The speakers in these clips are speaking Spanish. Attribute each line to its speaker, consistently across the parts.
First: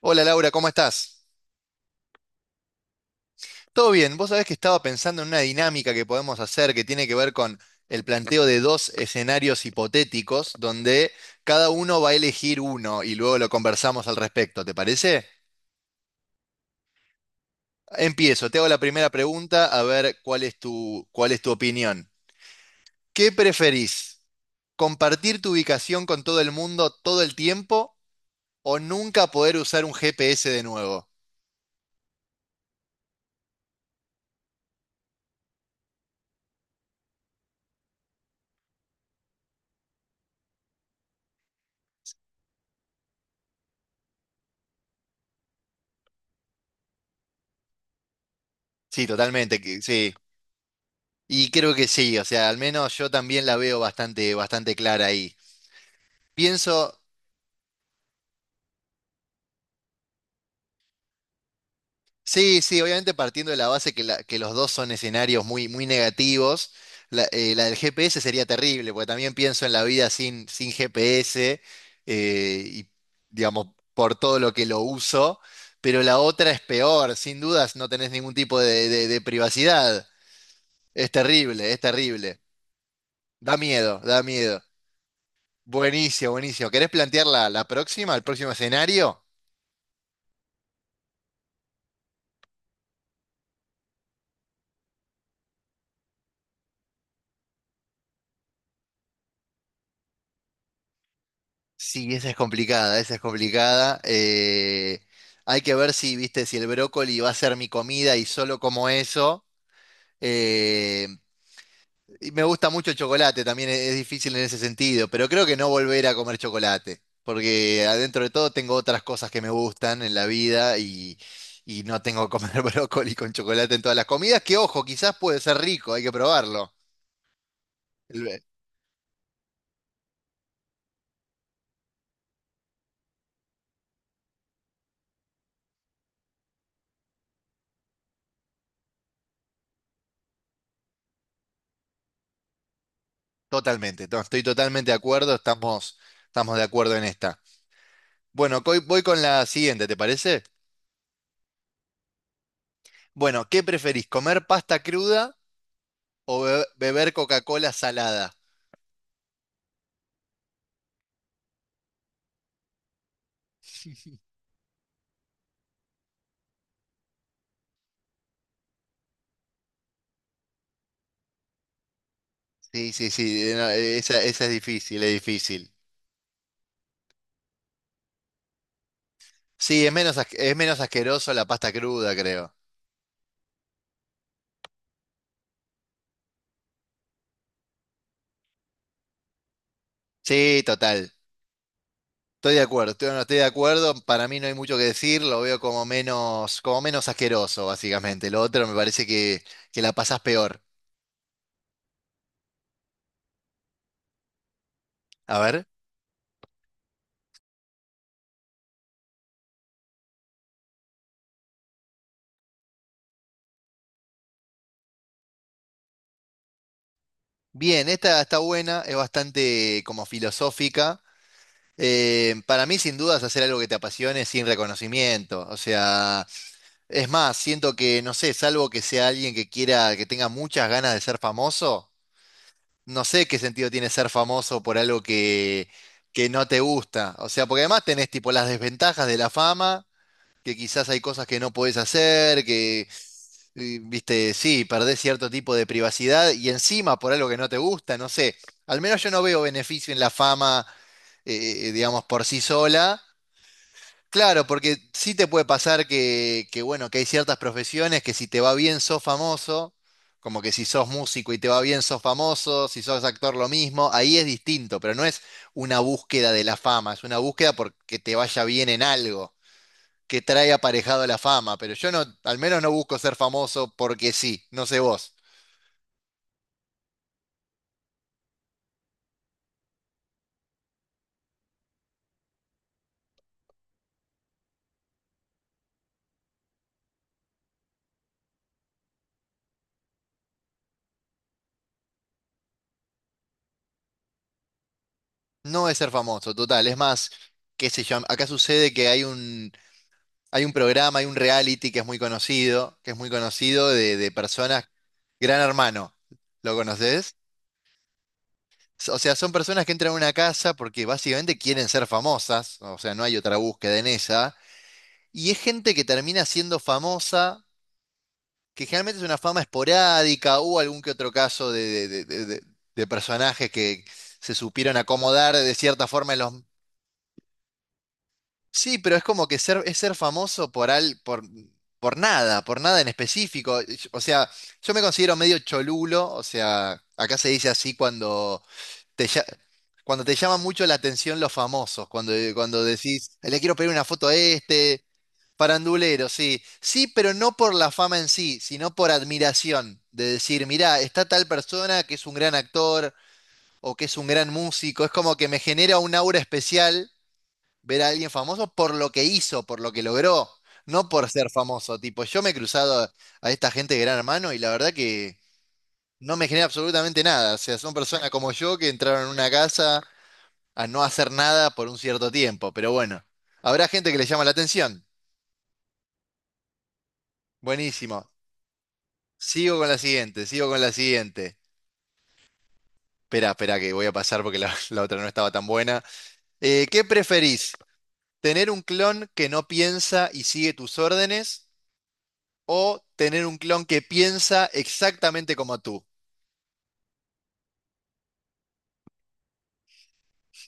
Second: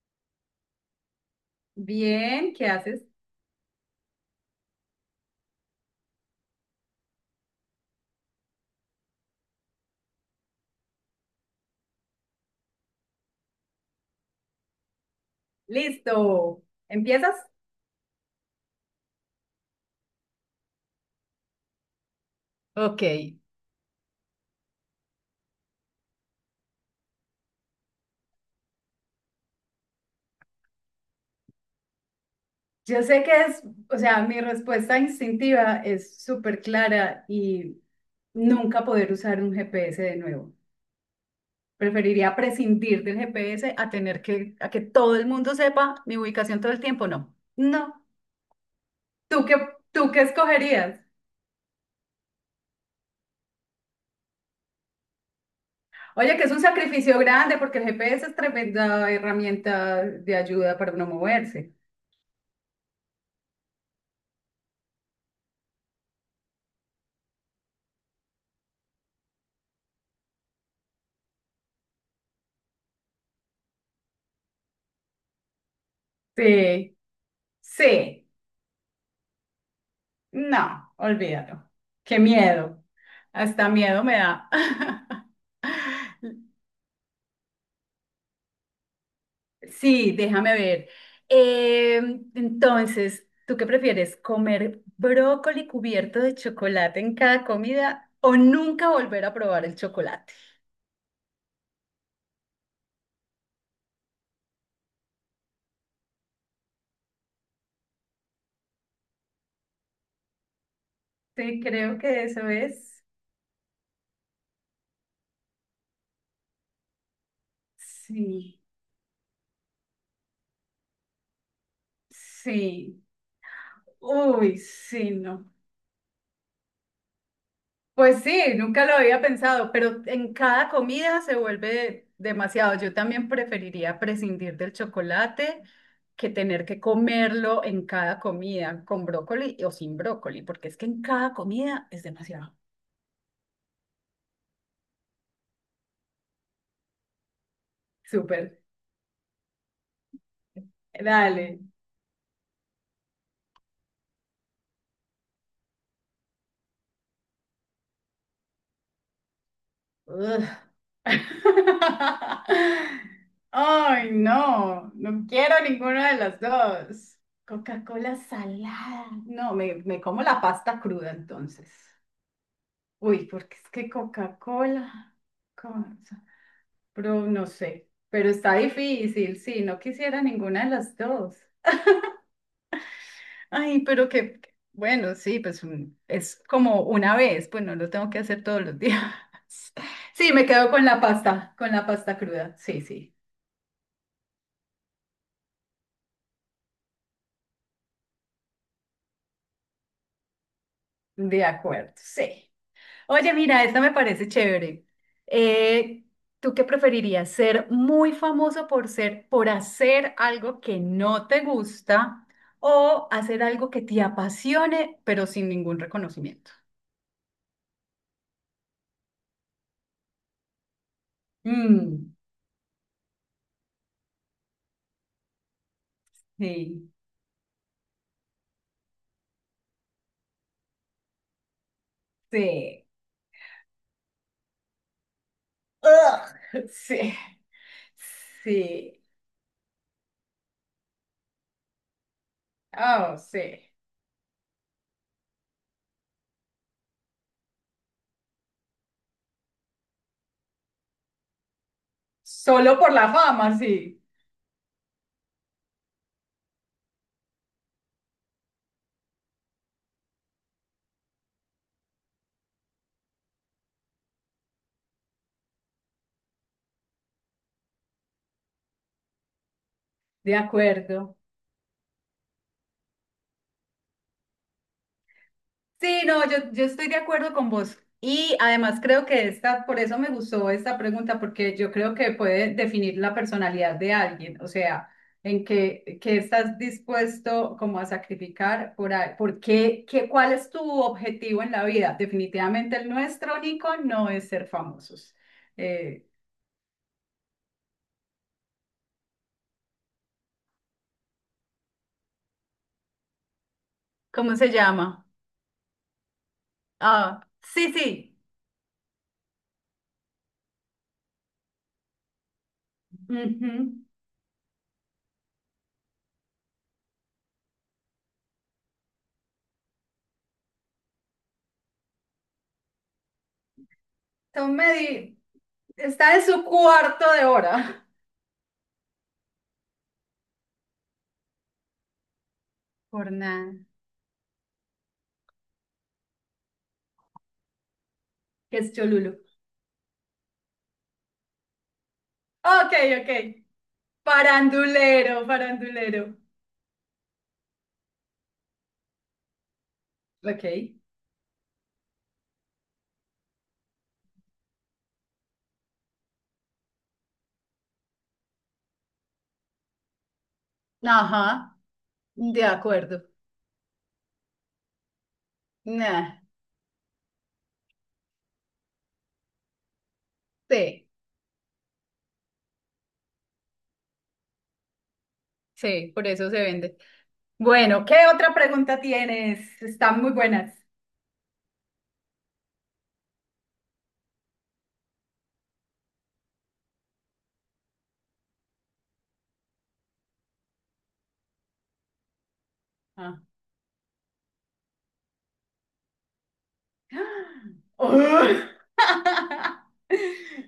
Speaker 1: Hola Laura, ¿cómo estás?
Speaker 2: Bien, ¿qué haces?
Speaker 1: Todo bien, vos sabés que estaba pensando en una dinámica que podemos hacer que tiene que ver con el planteo de dos escenarios hipotéticos donde cada uno va a elegir uno y luego lo conversamos al respecto, ¿te parece?
Speaker 2: Listo. ¿Empiezas?
Speaker 1: Empiezo, te hago la primera pregunta a ver cuál es tu opinión.
Speaker 2: Ok.
Speaker 1: ¿Qué preferís? ¿Compartir tu ubicación con todo el mundo todo el tiempo o nunca poder usar un GPS de nuevo?
Speaker 2: Yo sé que es, o sea, mi respuesta instintiva es súper clara y nunca poder usar un GPS de nuevo. Preferiría prescindir del GPS a tener que todo el mundo sepa mi ubicación todo el tiempo. No, no.
Speaker 1: Sí,
Speaker 2: ¿Tú qué,
Speaker 1: totalmente,
Speaker 2: ¿tú
Speaker 1: sí.
Speaker 2: qué escogerías?
Speaker 1: Y creo que sí, o sea, al menos yo también la veo bastante clara ahí.
Speaker 2: Oye, que es un
Speaker 1: Pienso,
Speaker 2: sacrificio grande porque el GPS es tremenda herramienta de ayuda para uno moverse.
Speaker 1: sí, obviamente partiendo de la base que los dos son escenarios muy negativos, la del GPS sería terrible, porque también pienso en la vida sin GPS, eh, y, digamos, por todo lo que lo uso, pero la otra es
Speaker 2: Sí.
Speaker 1: peor, sin dudas no tenés
Speaker 2: Sí.
Speaker 1: ningún tipo de privacidad.
Speaker 2: No,
Speaker 1: Es
Speaker 2: olvídalo.
Speaker 1: terrible, es
Speaker 2: Qué
Speaker 1: terrible.
Speaker 2: miedo.
Speaker 1: Da
Speaker 2: Hasta
Speaker 1: miedo,
Speaker 2: miedo me
Speaker 1: da
Speaker 2: da.
Speaker 1: miedo. Buenísimo, buenísimo. ¿Querés plantear la próxima, el próximo escenario?
Speaker 2: Sí, déjame ver. Eh, entonces, ¿tú qué prefieres? ¿Comer brócoli cubierto de chocolate en cada comida o nunca volver a probar el chocolate?
Speaker 1: Sí, esa es complicada, esa es complicada. Hay que ver si el brócoli va a ser mi comida y solo como eso. Eh,
Speaker 2: Sí, creo que
Speaker 1: y me
Speaker 2: eso
Speaker 1: gusta mucho el
Speaker 2: es.
Speaker 1: chocolate, también es difícil en ese sentido, pero creo que no volver a comer chocolate, porque adentro de todo
Speaker 2: Sí,
Speaker 1: tengo otras cosas que me gustan en la vida y no tengo que comer
Speaker 2: sí.
Speaker 1: brócoli con chocolate en todas las comidas, que
Speaker 2: Uy,
Speaker 1: ojo,
Speaker 2: sí,
Speaker 1: quizás puede
Speaker 2: no.
Speaker 1: ser rico, hay que probarlo.
Speaker 2: Pues sí, nunca lo había pensado, pero en cada comida se vuelve demasiado. Yo también preferiría prescindir del chocolate que tener que comerlo en cada comida, con brócoli o sin brócoli, porque es que en cada comida es demasiado.
Speaker 1: Totalmente, estoy totalmente de estamos de acuerdo en esta.
Speaker 2: Súper,
Speaker 1: Bueno, voy con la siguiente, ¿te parece?
Speaker 2: dale.
Speaker 1: Bueno, ¿qué preferís, comer pasta cruda o beber Coca-Cola salada?
Speaker 2: Ugh. Ay, no, no quiero ninguna de las dos. Coca-Cola salada. No, me como la pasta cruda entonces.
Speaker 1: Sí, sí,
Speaker 2: Uy,
Speaker 1: sí,
Speaker 2: porque
Speaker 1: no,
Speaker 2: es que
Speaker 1: esa, esa es difícil, es
Speaker 2: Coca-Cola,
Speaker 1: difícil.
Speaker 2: con- pero no sé, pero está difícil, sí, no
Speaker 1: Sí, es
Speaker 2: quisiera
Speaker 1: es
Speaker 2: ninguna de
Speaker 1: menos
Speaker 2: las
Speaker 1: asqueroso
Speaker 2: dos.
Speaker 1: la pasta cruda, creo.
Speaker 2: Ay, pero que, bueno, sí, pues un- es como una vez, pues no lo tengo que hacer todos los días. Sí, me
Speaker 1: Sí,
Speaker 2: quedo
Speaker 1: total.
Speaker 2: con la pasta cruda,
Speaker 1: Estoy de
Speaker 2: sí,
Speaker 1: acuerdo, estoy,
Speaker 2: sí,
Speaker 1: no, estoy de acuerdo. Para mí no hay mucho que decir, lo veo como como menos asqueroso, básicamente. Lo otro me parece que la pasás peor.
Speaker 2: de acuerdo, sí. Oye, mira, esta me parece chévere.
Speaker 1: A ver.
Speaker 2: Eh, ¿Tú qué preferirías? ¿Ser muy famoso por hacer algo que no te gusta o hacer algo que te apasione, pero sin ningún reconocimiento?
Speaker 1: Bien, esta está buena, es bastante como filosófica.
Speaker 2: Mm,
Speaker 1: Para mí, sin dudas, hacer algo que te apasione sin reconocimiento. O sea,
Speaker 2: sí,
Speaker 1: es más, siento que, no sé, salvo que sea alguien que que tenga muchas ganas de ser famoso,
Speaker 2: sí.
Speaker 1: no sé qué sentido tiene ser famoso por algo que no te
Speaker 2: Ugh,
Speaker 1: gusta.
Speaker 2: sí,
Speaker 1: O sea, porque además tenés tipo las
Speaker 2: sí.
Speaker 1: desventajas de la fama que quizás hay cosas que no podés
Speaker 2: Oh, sí.
Speaker 1: viste, sí, perdés cierto tipo de privacidad y encima por algo que no te gusta, no sé. Al menos yo no veo beneficio en la fama, digamos, por sí
Speaker 2: Solo por
Speaker 1: sola.
Speaker 2: la fama, sí.
Speaker 1: Claro, porque sí te puede bueno, que hay ciertas profesiones que si te va bien sos famoso, como que si sos músico y te va bien sos famoso, si sos actor lo mismo, ahí es distinto, pero no es una búsqueda de la fama, es una búsqueda porque te vaya bien en algo que
Speaker 2: De
Speaker 1: trae aparejado
Speaker 2: acuerdo.
Speaker 1: la fama, pero yo no, al menos no busco ser famoso porque sí, no sé vos.
Speaker 2: Sí, no, yo estoy de acuerdo con vos. Y además creo que esta, por eso me gustó esta pregunta, porque yo creo que puede definir la personalidad de alguien, o sea, qué estás dispuesto como a sacrificar por, a- por qué, qué, cuál es tu objetivo en la vida. Definitivamente el nuestro, Nico, no es ser famosos.
Speaker 1: No es ser
Speaker 2: Eh,
Speaker 1: famoso, total. Es más, qué sé yo, acá sucede que hay hay un programa, hay un reality que es muy conocido, que es muy conocido de
Speaker 2: ¿Cómo se
Speaker 1: personas,
Speaker 2: llama?
Speaker 1: Gran Hermano, ¿lo conoces?
Speaker 2: Ah, sí, sí.
Speaker 1: O sea, son personas que entran a una casa porque básicamente quieren ser famosas, o sea, no hay otra búsqueda
Speaker 2: Ujú.
Speaker 1: en esa, y es gente que termina siendo famosa que generalmente es una fama esporádica, o algún que otro caso de personajes que se
Speaker 2: Tom
Speaker 1: supieron
Speaker 2: Medi
Speaker 1: acomodar de cierta forma
Speaker 2: está
Speaker 1: en
Speaker 2: en
Speaker 1: los...
Speaker 2: su cuarto de hora.
Speaker 1: Sí, pero es como que ser, es ser famoso por nada en
Speaker 2: Por nada.
Speaker 1: específico. O sea, yo me considero medio cholulo, o sea, acá se dice así cuando
Speaker 2: Que es
Speaker 1: te,
Speaker 2: Cholulo.
Speaker 1: lla- cuando te llama mucho la atención los famosos, cuando
Speaker 2: Ok, ok.
Speaker 1: decís, le quiero pedir una foto a este."
Speaker 2: Farandulero, farandulero.
Speaker 1: Farandulero, sí. Sí, pero no por la fama en sí, sino por admiración. De decir,
Speaker 2: Ok.
Speaker 1: mirá, está tal persona que es un gran actor o que es un gran músico. Es como que me genera un aura especial ver a alguien famoso por lo que hizo, por lo que logró, no por ser
Speaker 2: Ajá,
Speaker 1: famoso. Tipo, yo me he
Speaker 2: de
Speaker 1: cruzado
Speaker 2: acuerdo.
Speaker 1: a esta gente de Gran Hermano y la verdad que
Speaker 2: Nah,
Speaker 1: no me genera absolutamente nada. O sea, son personas como yo que entraron en una casa a no
Speaker 2: sí,
Speaker 1: hacer nada por un cierto tiempo. Pero bueno, habrá gente que le llama la atención.
Speaker 2: sí, por eso se vende. Bueno, ¿qué
Speaker 1: Buenísimo.
Speaker 2: otra pregunta
Speaker 1: Sigo
Speaker 2: tienes?
Speaker 1: con la
Speaker 2: Están muy
Speaker 1: siguiente, sigo
Speaker 2: buenas.
Speaker 1: con la siguiente. Espera, espera, que voy a pasar porque la otra no estaba tan buena. ¿Qué preferís? ¿Tener un clon que no piensa y sigue tus órdenes? ¿O
Speaker 2: Ah,
Speaker 1: tener un clon que piensa exactamente como tú?
Speaker 2: ¡ugh!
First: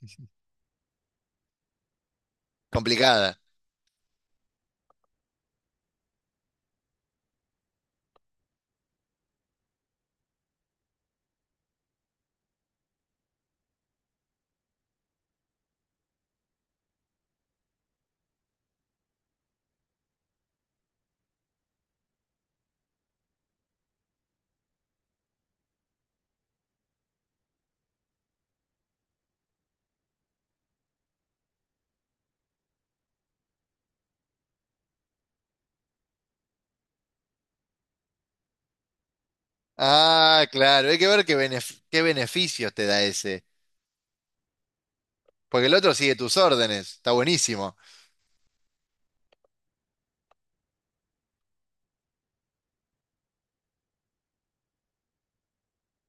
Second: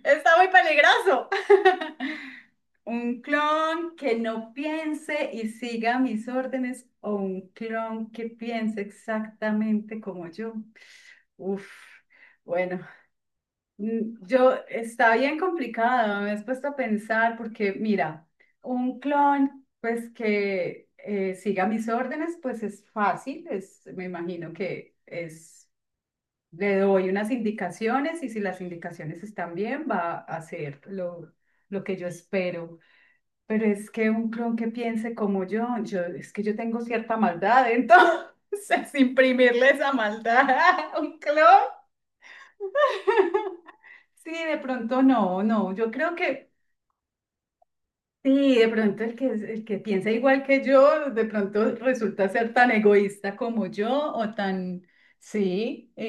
Speaker 2: Está muy peligroso. Un
Speaker 1: Complicada.
Speaker 2: clon que no piense y siga mis órdenes o un clon que piense exactamente como yo. Uf, bueno, mm, yo está bien complicado, me has puesto a pensar porque mira, un clon pues que siga mis órdenes pues es fácil, es, me imagino que es, le doy unas indicaciones y si las indicaciones están bien va a hacer lo que yo espero, pero es que un clon que piense como yo es que yo tengo cierta maldad, entonces imprimirle esa
Speaker 1: Ah,
Speaker 2: maldad
Speaker 1: claro, hay
Speaker 2: a
Speaker 1: que
Speaker 2: un
Speaker 1: ver qué
Speaker 2: clon.
Speaker 1: qué beneficios te da ese.
Speaker 2: Sí, de pronto no,
Speaker 1: Porque
Speaker 2: no.
Speaker 1: el
Speaker 2: Yo
Speaker 1: otro
Speaker 2: creo
Speaker 1: sigue tus
Speaker 2: que
Speaker 1: órdenes, está buenísimo.
Speaker 2: sí, de pronto el que piensa igual que yo, de pronto resulta ser tan egoísta como yo o tan, sí, y,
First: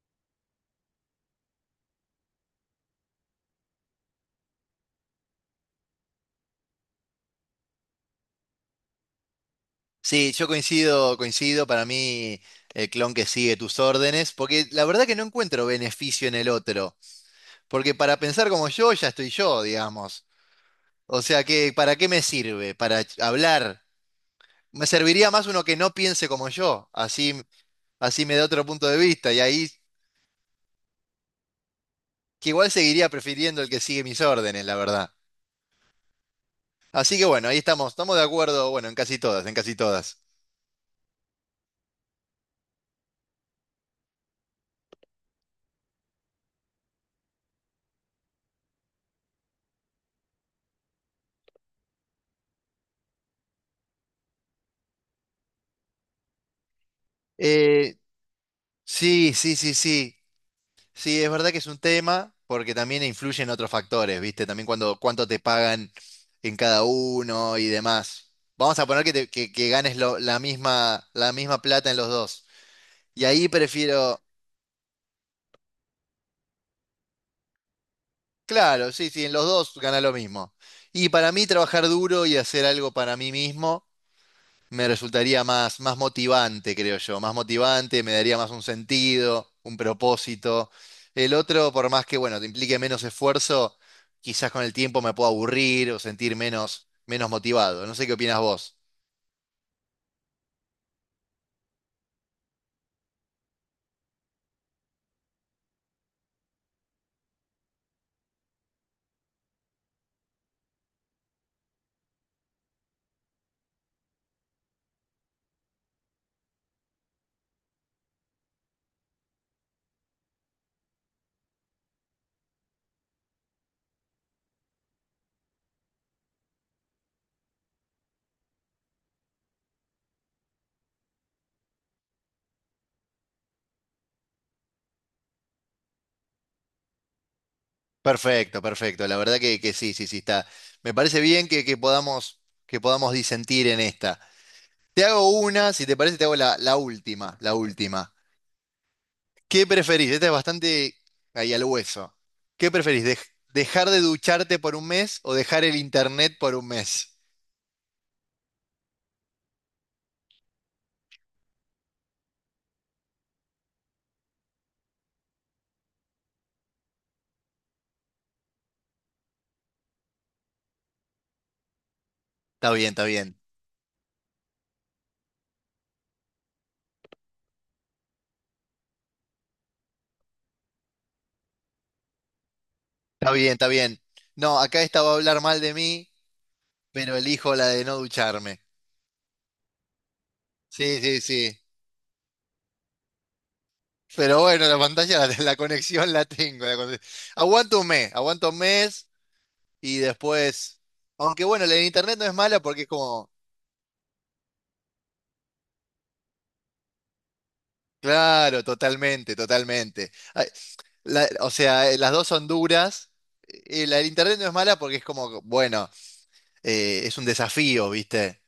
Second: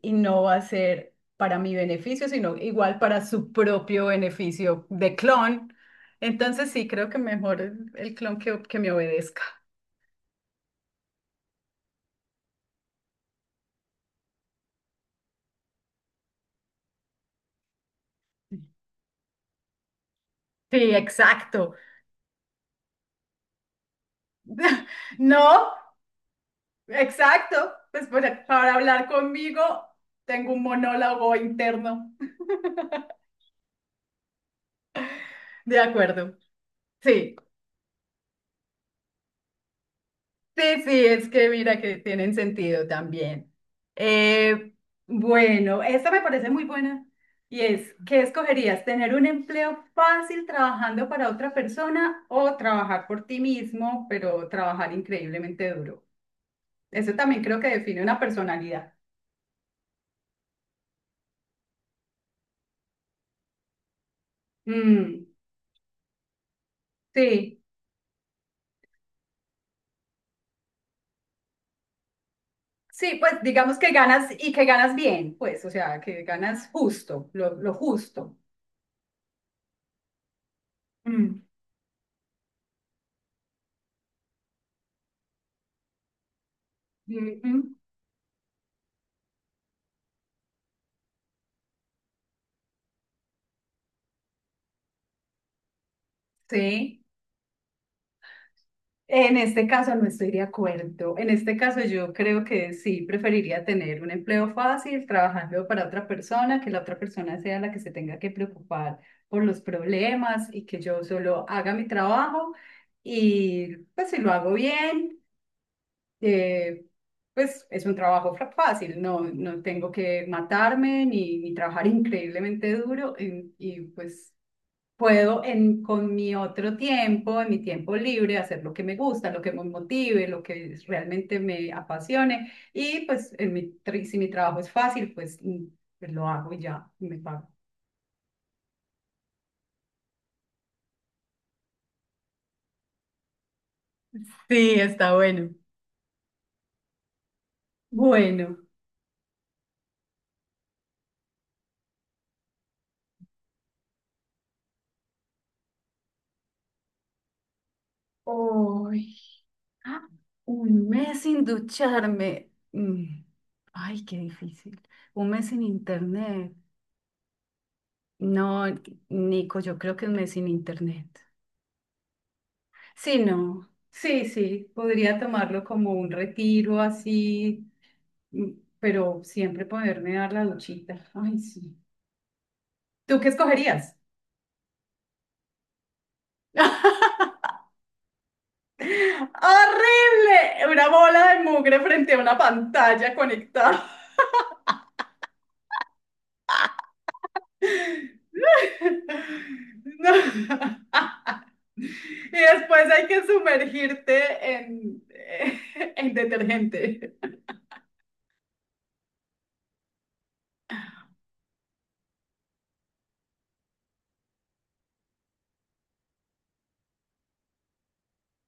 Speaker 2: y, y no va a ser para mi beneficio, sino igual para su propio beneficio de clon. Entonces sí, creo que mejor el clon que me obedezca.
Speaker 1: Sí, yo coincido, coincido, para mí el clon que sigue tus órdenes, porque la verdad que no encuentro beneficio en el otro. Porque para pensar como yo, ya estoy yo, digamos.
Speaker 2: Sí,
Speaker 1: O sea que,
Speaker 2: exacto.
Speaker 1: ¿para qué me sirve? Para hablar. Me serviría más uno
Speaker 2: No,
Speaker 1: que no piense como yo. Así,
Speaker 2: exacto. Pues
Speaker 1: así me da otro
Speaker 2: para
Speaker 1: punto de
Speaker 2: hablar
Speaker 1: vista. Y
Speaker 2: conmigo
Speaker 1: ahí,
Speaker 2: tengo un monólogo interno.
Speaker 1: que igual seguiría prefiriendo el que sigue mis órdenes, la verdad.
Speaker 2: De acuerdo.
Speaker 1: Así que
Speaker 2: Sí,
Speaker 1: bueno, ahí estamos. Estamos de acuerdo, bueno, en casi todas, en casi todas.
Speaker 2: sí, sí, es que mira que tienen sentido también. Eh, bueno, esta me parece muy buena y es, ¿qué escogerías? ¿Tener un empleo fácil trabajando para otra persona o trabajar por ti mismo, pero trabajar increíblemente duro? Eso también creo que
Speaker 1: Eh,
Speaker 2: define una personalidad.
Speaker 1: sí. Sí, es verdad que es un tema porque también influyen otros factores, ¿viste? También
Speaker 2: Mm,
Speaker 1: cuánto te pagan en cada uno
Speaker 2: sí,
Speaker 1: y demás. Vamos a poner que ganes la misma plata en los dos.
Speaker 2: sí,
Speaker 1: Y
Speaker 2: pues
Speaker 1: ahí
Speaker 2: digamos que ganas y que ganas bien, pues, o sea, que ganas justo, lo justo.
Speaker 1: claro, sí, en los dos gana lo mismo. Y para
Speaker 2: Mm,
Speaker 1: mí trabajar duro y hacer algo para mí mismo me resultaría más motivante, creo yo, más
Speaker 2: mm, mm,
Speaker 1: motivante, me daría más un sentido, un propósito. El otro, por más que, bueno, te implique menos esfuerzo, quizás con el tiempo me pueda aburrir o sentir
Speaker 2: sí.
Speaker 1: menos motivado. No sé qué opinas vos.
Speaker 2: En este caso no estoy de acuerdo. En este caso yo creo que sí preferiría tener un empleo fácil trabajando para otra persona, que la otra persona sea la que se tenga que preocupar por los problemas y que yo solo haga mi trabajo y pues si lo hago bien eh, pues es un trabajo fra- fácil, no, no tengo que matarme ni trabajar increíblemente duro en- y pues puedo en, con mi otro tiempo, en mi tiempo libre, hacer lo que me gusta, lo que me motive, lo que realmente me apasione y pues en mi, tri- si mi trabajo es fácil, pues, mm, pues lo hago y ya me pago.
Speaker 1: Perfecto, perfecto. La verdad sí, está. Me parece bien que podamos disentir en esta.
Speaker 2: Sí,
Speaker 1: Te
Speaker 2: está
Speaker 1: hago
Speaker 2: bueno.
Speaker 1: una, si te parece, te hago la última, la última.
Speaker 2: Bueno.
Speaker 1: ¿Qué preferís? Esta es bastante ahí al hueso. ¿Qué preferís? ¿Dejar de ducharte por un mes o dejar el internet por un mes?
Speaker 2: Uy, ah, un mes sin ducharme. Mm, ay, qué difícil. Un mes sin internet. No, Nico, yo creo que un mes sin internet.
Speaker 1: Está bien, está
Speaker 2: Sí,
Speaker 1: bien.
Speaker 2: no. Sí, sí, podría tomarlo como un retiro así, mm, pero siempre poderme dar la duchita. Ay, sí. ¿Tú qué
Speaker 1: Está bien, está
Speaker 2: escogerías?
Speaker 1: bien. No, acá esta va a hablar mal de mí, pero elijo la de no ducharme.
Speaker 2: ¡Horrible! Una
Speaker 1: Sí, sí,
Speaker 2: bola de
Speaker 1: sí.
Speaker 2: mugre frente a una pantalla conectada.
Speaker 1: Pero bueno, la pantalla, la conexión la tengo. Aguanto un mes,
Speaker 2: No.
Speaker 1: aguanto un mes y después. Aunque bueno, la de internet no es
Speaker 2: Y
Speaker 1: mala porque
Speaker 2: después
Speaker 1: es
Speaker 2: hay que
Speaker 1: como.
Speaker 2: sumergirte en detergente.
Speaker 1: Claro, totalmente, totalmente. Ay, o sea, las dos son duras. La del internet no es mala porque es como, bueno, es un desafío, ¿viste?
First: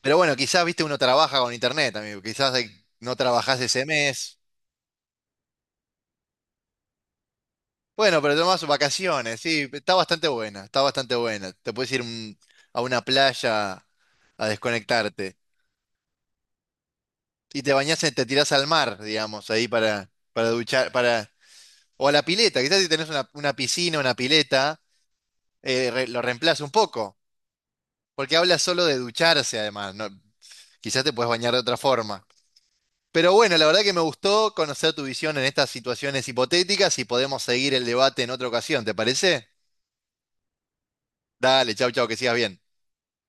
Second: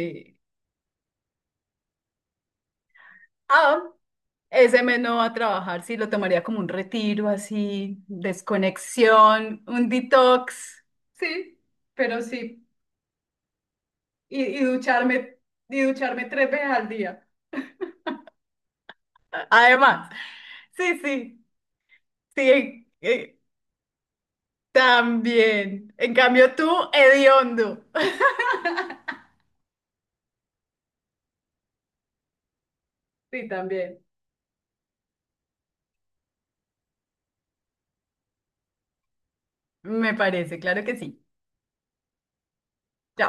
Speaker 1: Pero bueno, quizás, viste, uno trabaja con internet, amigo. Quizás no trabajás
Speaker 2: Ah,
Speaker 1: ese mes.
Speaker 2: ese me no va a trabajar, sí, lo tomaría como un retiro así,
Speaker 1: Bueno, pero tomás vacaciones,
Speaker 2: desconexión,
Speaker 1: sí.
Speaker 2: un
Speaker 1: Está bastante buena, está
Speaker 2: detox.
Speaker 1: bastante buena.
Speaker 2: Sí,
Speaker 1: Te puedes ir
Speaker 2: pero sí.
Speaker 1: a una playa
Speaker 2: Y,
Speaker 1: a
Speaker 2: y
Speaker 1: desconectarte.
Speaker 2: ducharme, y ducharme 3 veces al día.
Speaker 1: Y te bañás, te tirás al mar, digamos, ahí
Speaker 2: Además,
Speaker 1: para duchar,
Speaker 2: sí,
Speaker 1: para...
Speaker 2: sí,
Speaker 1: O a la pileta, quizás
Speaker 2: sí,
Speaker 1: si tenés una piscina, una pileta.
Speaker 2: también. En
Speaker 1: Lo
Speaker 2: cambio,
Speaker 1: reemplaza
Speaker 2: tú,
Speaker 1: un poco,
Speaker 2: hediondo.
Speaker 1: porque habla solo de ducharse además, ¿no? Quizás te puedes bañar de otra forma. Pero
Speaker 2: Sí,
Speaker 1: bueno, la verdad que me
Speaker 2: también.
Speaker 1: gustó conocer tu visión en estas situaciones hipotéticas y podemos seguir el debate en otra ocasión, ¿te parece?
Speaker 2: Me parece, claro que sí.
Speaker 1: Dale, chau, chau, que sigas bien.
Speaker 2: Chao.